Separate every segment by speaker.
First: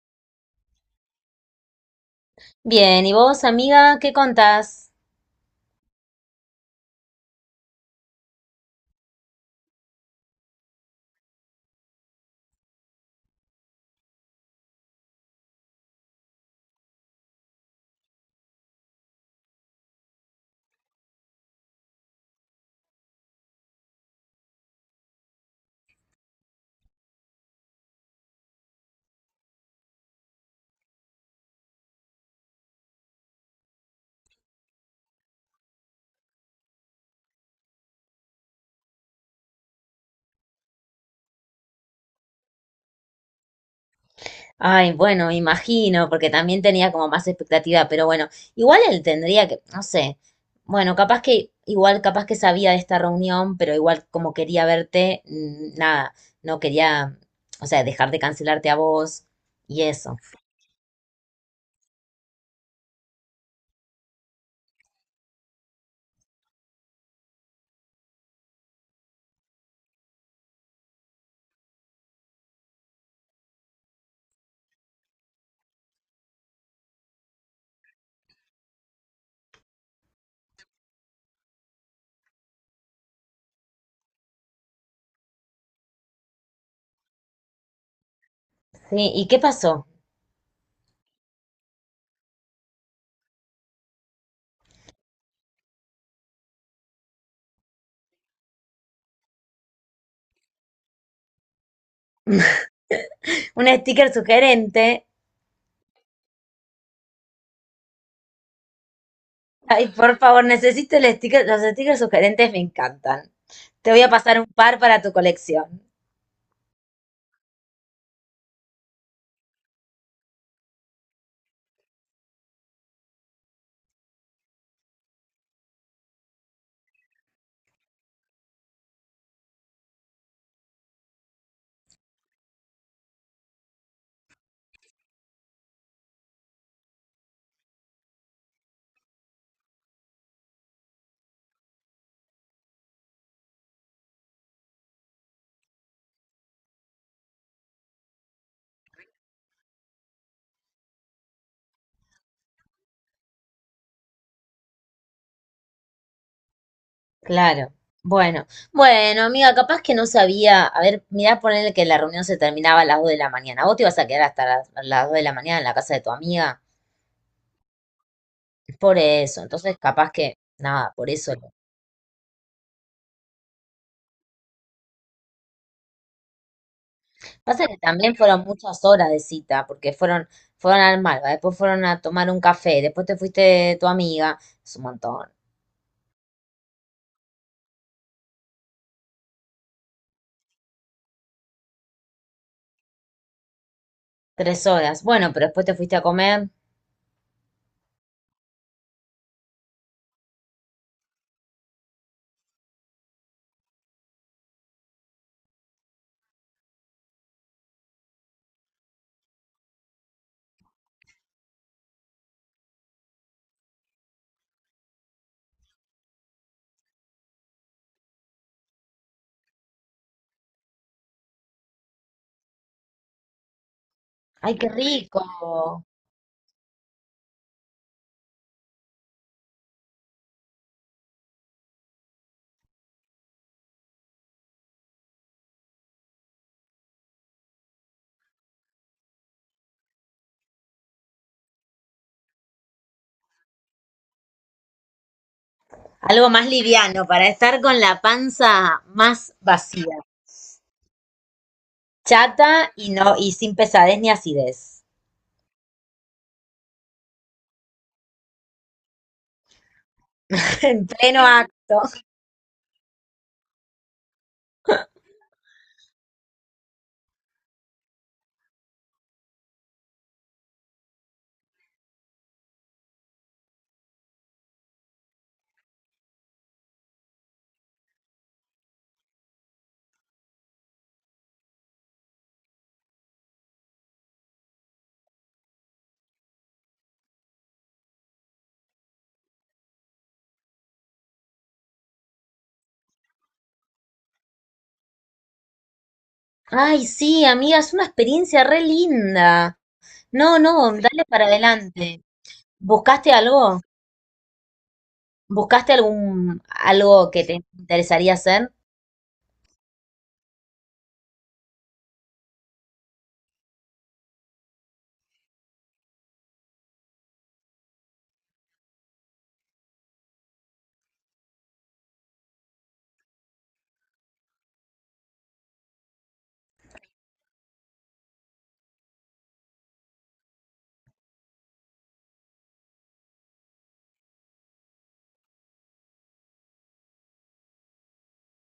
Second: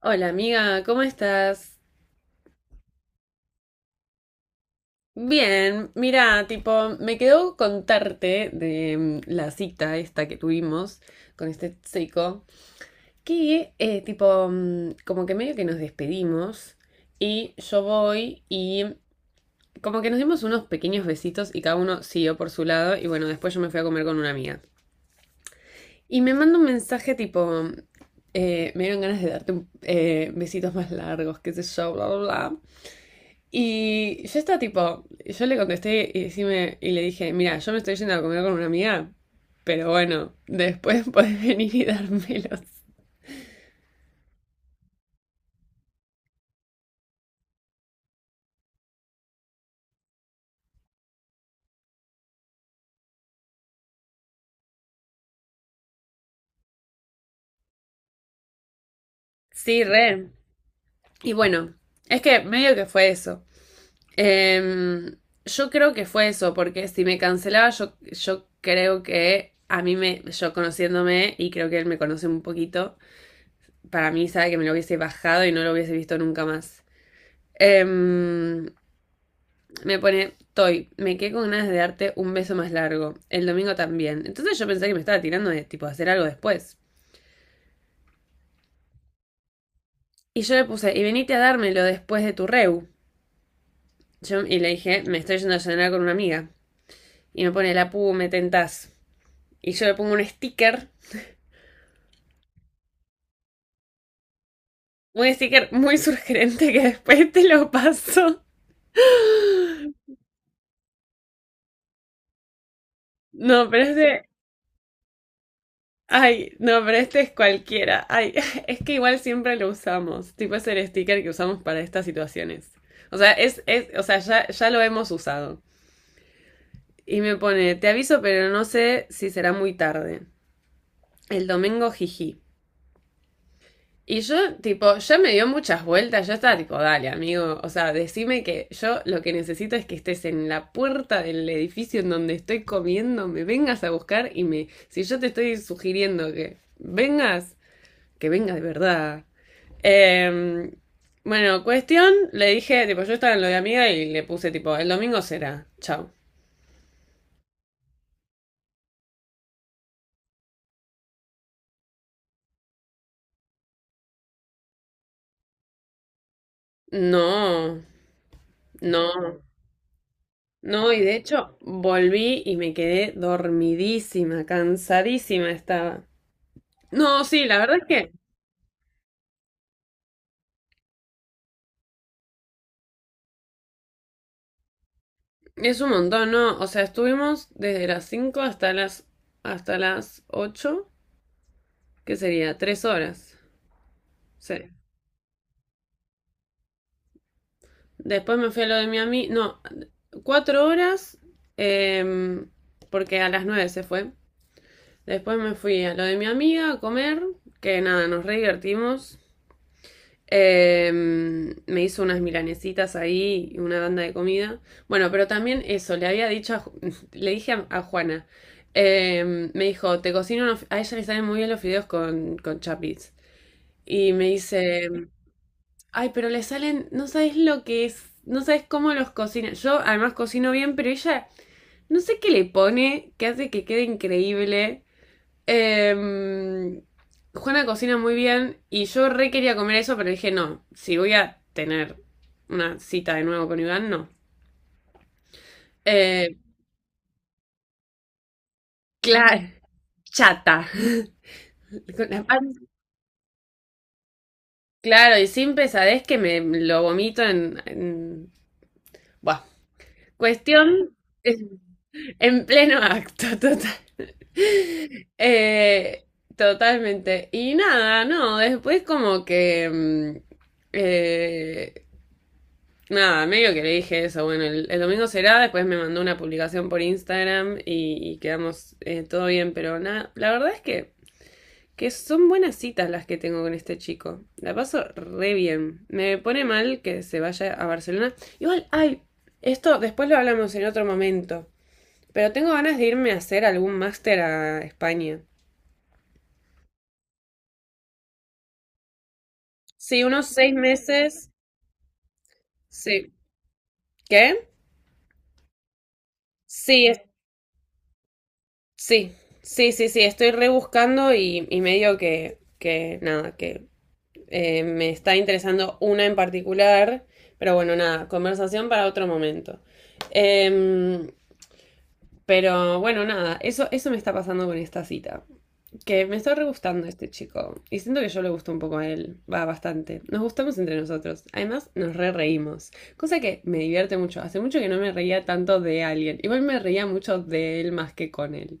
Speaker 1: Hola amiga, ¿cómo estás?
Speaker 2: Bien, ¿y vos, amiga, qué contás?
Speaker 1: Bien, mira, tipo, me quedó contarte de la cita esta que tuvimos con este seco, que tipo, como que medio que nos despedimos y yo voy y como que nos dimos unos pequeños besitos y cada uno siguió por su lado y bueno, después yo me fui a comer con una amiga. Y me manda un mensaje tipo, me dieron ganas de besitos más largos, qué sé yo, bla, bla, bla. Y yo estaba tipo, yo le contesté y, decime- y le dije, mira, yo me estoy yendo a comer con una amiga, pero bueno, después podés venir y dármelos.
Speaker 2: Ay, bueno, imagino, porque también tenía como más expectativa, pero bueno, igual él tendría que, no sé, bueno, capaz que, igual capaz que sabía de esta reunión, pero igual como quería verte, nada, no quería, o sea, dejar de cancelarte a vos y
Speaker 1: Sí,
Speaker 2: eso.
Speaker 1: re. Y bueno, es que medio que fue eso. Em, yo creo que fue eso, porque si me cancelaba, yo creo que a mí me, yo conociéndome, y creo que él me conoce un poquito, para mí sabe que me lo hubiese bajado y no lo hubiese visto nunca más. Em, Me pone, Toy, me quedé con ganas de darte un beso más largo. El domingo también. Entonces yo pensé que me estaba tirando de tipo hacer algo después.
Speaker 2: Sí, ¿y qué pasó?
Speaker 1: Y yo le puse, y venite a dármelo después de tu reu. Y le dije, me estoy yendo a cenar con una amiga. Y me pone, la pu, me tentás. Y yo le pongo
Speaker 2: Un sticker sugerente.
Speaker 1: un sticker muy surgente que después te lo paso.
Speaker 2: Ay, por favor, necesito el sticker, los stickers sugerentes me encantan.
Speaker 1: No, pero
Speaker 2: Te
Speaker 1: es
Speaker 2: voy a
Speaker 1: de...
Speaker 2: pasar un par para tu colección.
Speaker 1: Ay, no, pero este es cualquiera. Ay, es que igual siempre lo usamos. Tipo es el sticker que usamos para estas situaciones. O sea, o sea, ya lo hemos usado. Y me pone, te aviso, pero no sé si será muy tarde. El domingo, jiji. Y yo, tipo, ya me dio muchas vueltas. Yo estaba tipo, dale, amigo. O sea, decime que yo lo que necesito es que estés en la puerta del edificio en donde estoy comiendo, me vengas a buscar y me. Si yo te estoy sugiriendo que vengas, que venga de verdad. Eh, bueno, cuestión, le dije, tipo, yo estaba en lo de amiga y le puse, tipo, el domingo será, chao.
Speaker 2: Claro. Bueno, bueno, amiga, capaz que no sabía. A ver, mirá, ponerle que la reunión se terminaba a las 2 de la mañana. Vos te ibas a quedar hasta las 2 de la mañana en la casa de tu amiga.
Speaker 1: No,
Speaker 2: Por
Speaker 1: no,
Speaker 2: eso, entonces capaz que,
Speaker 1: no,
Speaker 2: nada,
Speaker 1: y
Speaker 2: por
Speaker 1: de
Speaker 2: eso.
Speaker 1: hecho volví y me quedé dormidísima, cansadísima estaba. No, sí, la
Speaker 2: Pasa
Speaker 1: verdad
Speaker 2: que
Speaker 1: es que
Speaker 2: también fueron muchas horas de cita, porque fueron al Malva, después fueron a tomar un café, después te fuiste de tu amiga. Es un montón.
Speaker 1: es un montón, ¿no? O sea, estuvimos desde las 5 hasta las 8, que sería 3 horas. Sí.
Speaker 2: Tres horas. Bueno, pero después te fuiste a comer.
Speaker 1: Después me fui a lo de Miami. No, 4 horas, em, porque a las 9 se fue. Después me fui a lo de mi amiga a comer, que nada, nos re divertimos. Me hizo unas milanesitas ahí y una banda de comida. Bueno, pero también eso, le había dicho a a Juana, me dijo, te cocino, a ella le salen muy bien los fideos con chapis. Y me
Speaker 2: ¡Ay, qué
Speaker 1: dice,
Speaker 2: rico!
Speaker 1: ay, pero le salen, no sabes lo que es, no sabes cómo los cocina. Yo además cocino bien, pero ella no sé qué le pone, que hace que quede increíble. Em, Juana cocina muy bien y yo re quería comer eso, pero dije, no, si voy a tener una cita de nuevo con Iván, no.
Speaker 2: Algo
Speaker 1: Eh,
Speaker 2: más liviano para estar con la panza más
Speaker 1: claro,
Speaker 2: vacía.
Speaker 1: chata. Con la pan-
Speaker 2: Chata y no, y sin pesadez ni acidez.
Speaker 1: Claro, y sin pesadez que me lo vomito en... Buah.
Speaker 2: En
Speaker 1: Cuestión...
Speaker 2: pleno acto.
Speaker 1: En pleno acto, total. Eh, totalmente. Y nada, no, después como que... eh, nada, medio que le dije eso. Bueno, el domingo será, después me mandó una publicación por Instagram y quedamos todo bien, pero nada, la verdad es que son buenas citas las que tengo con este chico. La paso re bien. Me pone mal que se vaya a Barcelona. Igual, ay, esto después lo hablamos en otro momento. Pero tengo ganas de irme a hacer algún máster a España.
Speaker 2: Ay, sí, amiga, es una experiencia re linda.
Speaker 1: Sí, unos
Speaker 2: No,
Speaker 1: seis
Speaker 2: no, dale para
Speaker 1: meses.
Speaker 2: adelante.
Speaker 1: Sí.
Speaker 2: ¿Buscaste algo?
Speaker 1: ¿Qué?
Speaker 2: ¿Buscaste algún
Speaker 1: Sí, es-
Speaker 2: algo que te interesaría hacer?
Speaker 1: sí, sí, sí, sí. Estoy rebuscando y medio que nada, que me está interesando una en particular. Pero bueno, nada, conversación para otro momento. Em, pero bueno, nada, eso me está pasando con esta cita. Que me está re gustando este chico. Y siento que yo le gusto un poco a él. Va bastante. Nos gustamos entre nosotros. Además, nos re reímos. Cosa que me divierte mucho. Hace mucho que no me reía tanto de alguien. Igual me reía mucho de él más que con él.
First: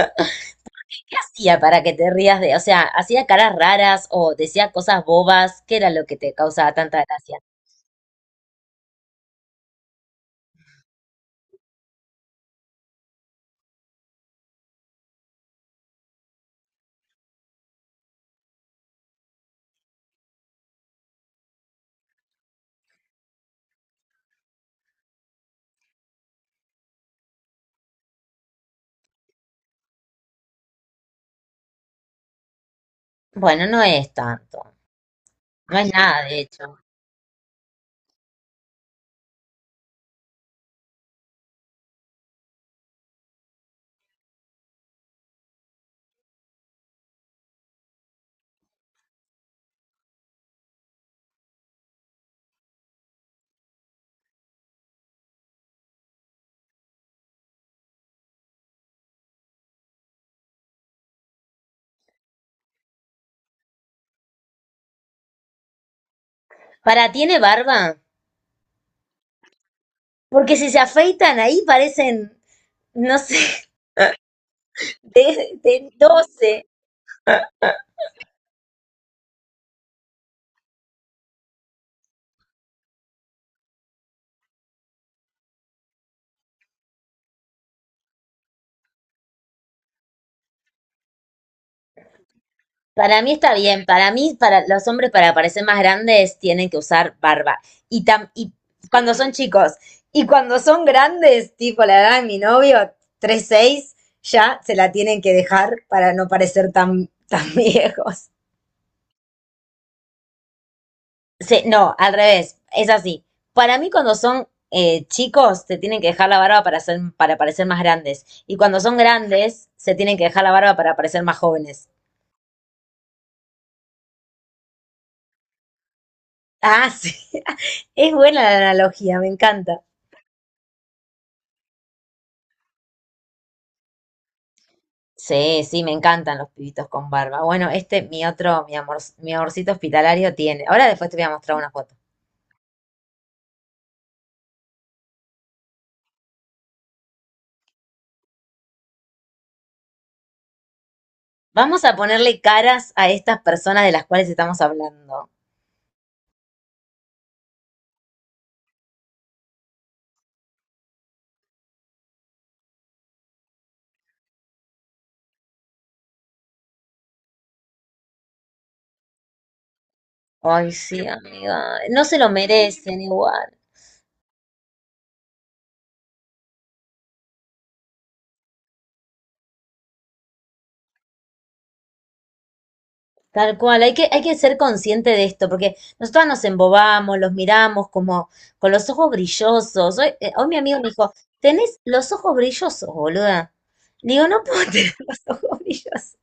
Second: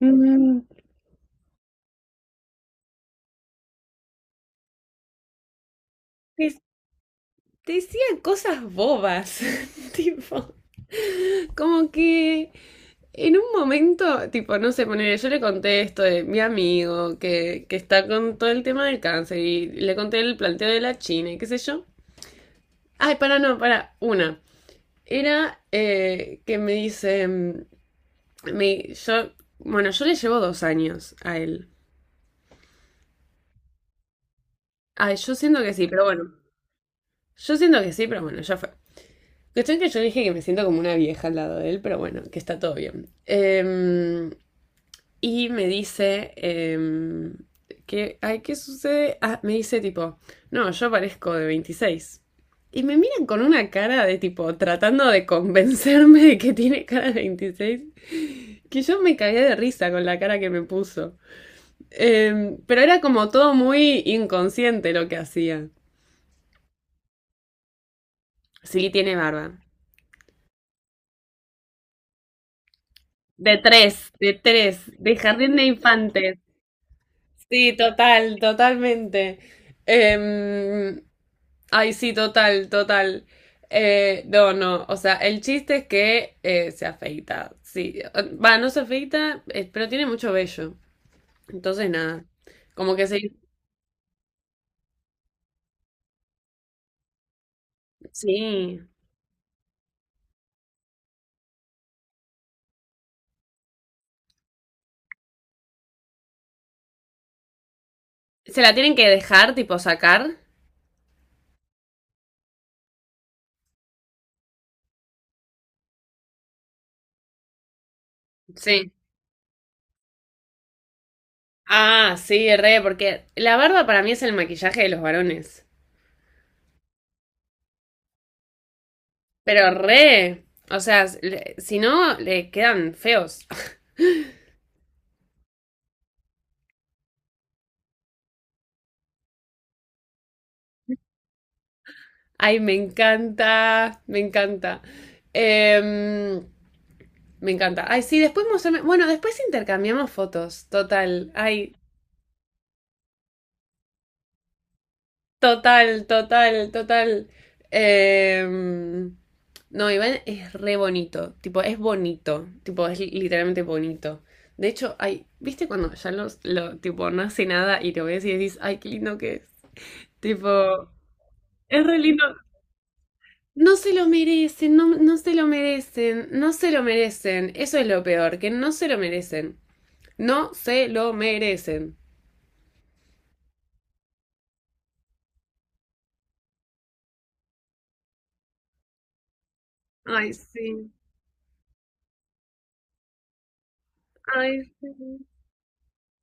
Speaker 1: Mm,
Speaker 2: ¿Qué hacía para que te rías de, o sea, hacía caras raras o decía cosas bobas? ¿Qué era lo que te
Speaker 1: te,
Speaker 2: causaba tanta gracia?
Speaker 1: te decían cosas bobas. Tipo, como que en un momento, tipo, no sé, poner, yo le conté esto de mi amigo que está con todo el tema del cáncer y le conté el planteo de la China y qué sé yo. Ay, para, no, para, una. Era que me dice, me- yo, bueno, yo le llevo 2 años a él.
Speaker 2: Bueno, no es tanto.
Speaker 1: Ay, yo siento que
Speaker 2: No
Speaker 1: sí,
Speaker 2: es
Speaker 1: pero
Speaker 2: nada,
Speaker 1: bueno,
Speaker 2: de hecho.
Speaker 1: yo siento que sí, pero bueno, ya fue. Cuestión que yo le dije que me siento como una vieja al lado de él, pero bueno, que está todo bien. Y me dice, que, ay, ¿qué sucede? Ah, me dice tipo, no, yo parezco de 26. Y me miran con una cara de tipo, tratando de convencerme de que tiene cara de 26. Que yo me cagué de risa con la cara que me puso. Pero era como todo muy inconsciente lo que hacía.
Speaker 2: ¿Para tiene barba?
Speaker 1: Sí, tiene barba.
Speaker 2: Porque si se afeitan ahí parecen, no sé.
Speaker 1: De tres, de tres, de jardín de
Speaker 2: De
Speaker 1: infantes.
Speaker 2: 12.
Speaker 1: Sí, total, totalmente. Em, ay, sí, total, total. No, no, o sea, el chiste es que se afeita. Sí, va, no se afeita, pero tiene mucho vello. Entonces, nada, como que se...
Speaker 2: Para mí está bien. Para mí, para los hombres, para parecer más grandes, tienen que usar barba. Y
Speaker 1: Sí,
Speaker 2: cuando son chicos. Y cuando son grandes, tipo la edad de mi novio, tres seis, ya se la tienen que dejar para no parecer tan, tan viejos.
Speaker 1: se la tienen que dejar, tipo sacar.
Speaker 2: Se- no, al revés. Es así. Para mí, cuando son chicos, se tienen que dejar la barba para ser, para parecer más grandes. Y cuando
Speaker 1: Sí.
Speaker 2: son grandes, se tienen que dejar la barba para parecer más jóvenes.
Speaker 1: Ah, sí, re, porque la barba para mí es el maquillaje de los varones.
Speaker 2: Ah, sí. Es buena la analogía, me
Speaker 1: Pero
Speaker 2: encanta.
Speaker 1: re, o sea, si no, le quedan feos.
Speaker 2: Sí, sí, me encantan los pibitos con barba. Bueno, este, mi amorcito hospitalario tiene. Ahora después te voy a mostrar una foto.
Speaker 1: Ay, me encanta, me encanta. Em, me encanta. Ay, sí, después mostrame... Bueno, después intercambiamos fotos, total. Ay.
Speaker 2: Vamos a ponerle caras a estas personas de las cuales estamos hablando.
Speaker 1: Total, total, total. Em, no, Iván es re bonito. Tipo, es bonito. Tipo, literalmente bonito. De hecho, ay, ¿viste cuando ya tipo, no hace nada y te ves y decís, ay, qué lindo que es?
Speaker 2: Ay,
Speaker 1: Tipo,
Speaker 2: sí, amiga.
Speaker 1: es re
Speaker 2: No se
Speaker 1: lindo.
Speaker 2: lo merecen igual.
Speaker 1: No se lo merecen, no se lo merecen, no se lo merecen. Eso es lo peor, que no se lo merecen. No se lo merecen.
Speaker 2: Tal cual, hay que ser consciente de esto, porque nosotros nos embobamos, los miramos como con los ojos brillosos. Hoy, eh,
Speaker 1: Ay,
Speaker 2: hoy mi amigo me
Speaker 1: sí.
Speaker 2: dijo, tenés los ojos brillosos, boluda. Digo, no
Speaker 1: Ay,
Speaker 2: puedo tener los
Speaker 1: sí.
Speaker 2: ojos brillosos.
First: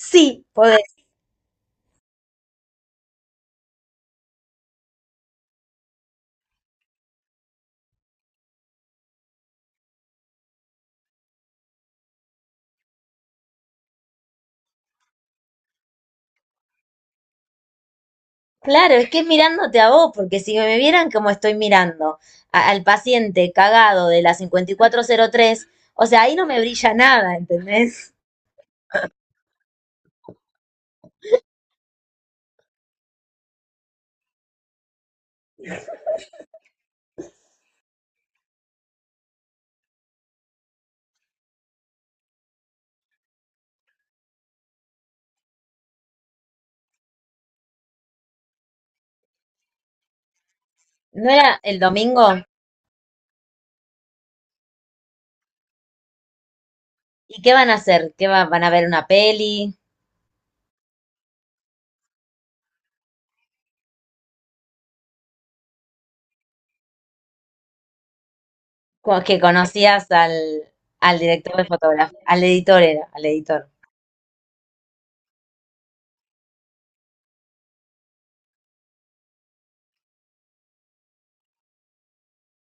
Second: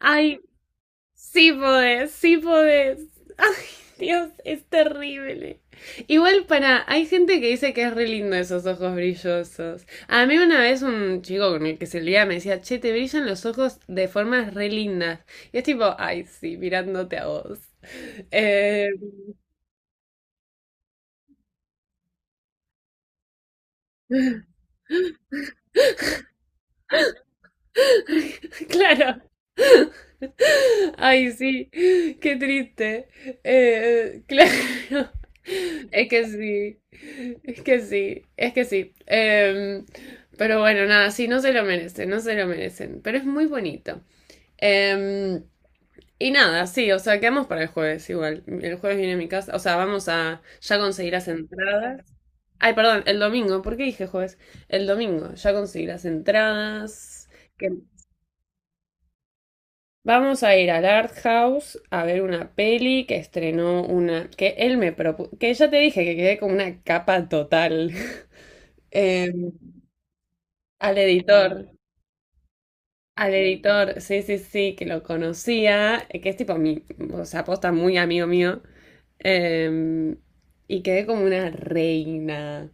Speaker 1: Ay,
Speaker 2: podés.
Speaker 1: sí podés, sí podés. Ay, Dios, es terrible. Igual para, hay gente que dice que es re lindo esos ojos brillosos. A mí una vez un chico con el que se liaba me decía, che, te brillan los ojos de formas re lindas. Y es tipo, ay, sí, mirándote a vos. Eh,
Speaker 2: Claro, es que es mirándote a vos, porque si me vieran como estoy mirando al paciente cagado de la 5403, o sea, ahí no me brilla nada, ¿entendés?
Speaker 1: claro. Ay, sí, qué triste. Claro, es que sí, es que sí, es que sí. Pero bueno, nada, sí, no se lo merecen, no se lo merecen, pero es muy bonito. Em, y nada, sí, o sea, quedamos para el jueves igual. El jueves viene a mi casa, o sea, vamos a ya conseguir las
Speaker 2: ¿No era el
Speaker 1: entradas.
Speaker 2: domingo?
Speaker 1: Ay, perdón, el domingo, ¿por qué dije jueves? El domingo, ya conseguí las entradas.
Speaker 2: ¿Y qué van a hacer? ¿Qué van a ver una peli?
Speaker 1: Vamos a ir al Art House a ver una peli que estrenó una, que él me propuso, que ya te dije que quedé con una capa total.
Speaker 2: co-
Speaker 1: Eh,
Speaker 2: que conocías
Speaker 1: al
Speaker 2: al, director de
Speaker 1: editor,
Speaker 2: fotografía, al editor era, al
Speaker 1: al
Speaker 2: editor.
Speaker 1: editor, sí, sí, sí, que lo conocía, que es tipo mi, o sea, posta muy amigo mío. Eh, y quedé como una reina,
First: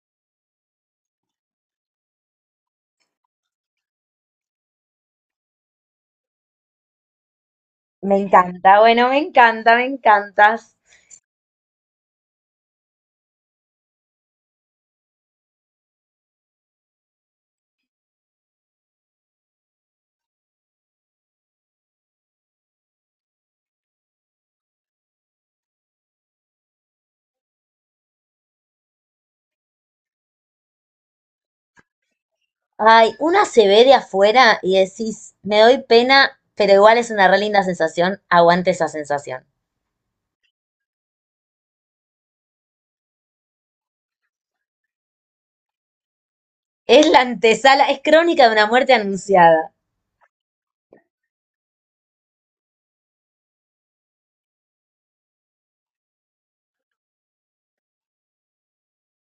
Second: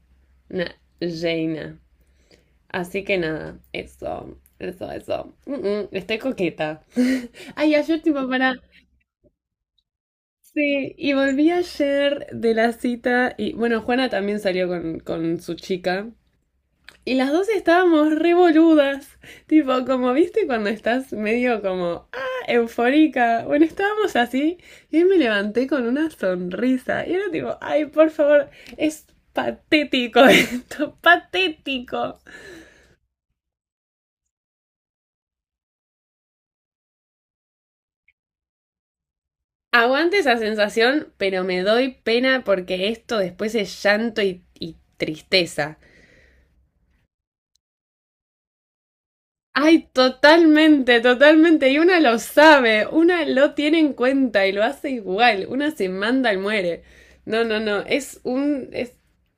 Speaker 1: una reina. Así que nada, eso, eso, eso. Estoy coqueta. Ay, ayer
Speaker 2: Me
Speaker 1: tipo, para...
Speaker 2: encanta, bueno, me encanta, me encantas.
Speaker 1: Sí, y volví ayer de la cita y bueno, Juana también salió con su chica y las dos estábamos re boludas, tipo como viste cuando estás medio como, ah, eufórica, bueno, estábamos así y ahí me levanté con una sonrisa y era tipo, ay, por favor, es patético esto, patético.
Speaker 2: Ay, una se ve de afuera y decís, me doy pena, pero igual es una re linda sensación, aguante esa sensación.
Speaker 1: Aguante esa sensación, pero me doy pena porque esto después es llanto y tristeza.
Speaker 2: Es la antesala, es crónica de una muerte anunciada.
Speaker 1: Ay, totalmente, totalmente. Y una lo sabe, una lo tiene en cuenta y lo hace igual. Una se manda y muere. No, no, no. Es un... Es...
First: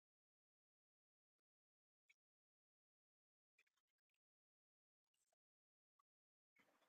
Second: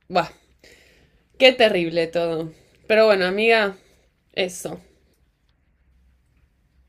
Speaker 1: Buah, qué terrible todo. Pero bueno, amiga, eso.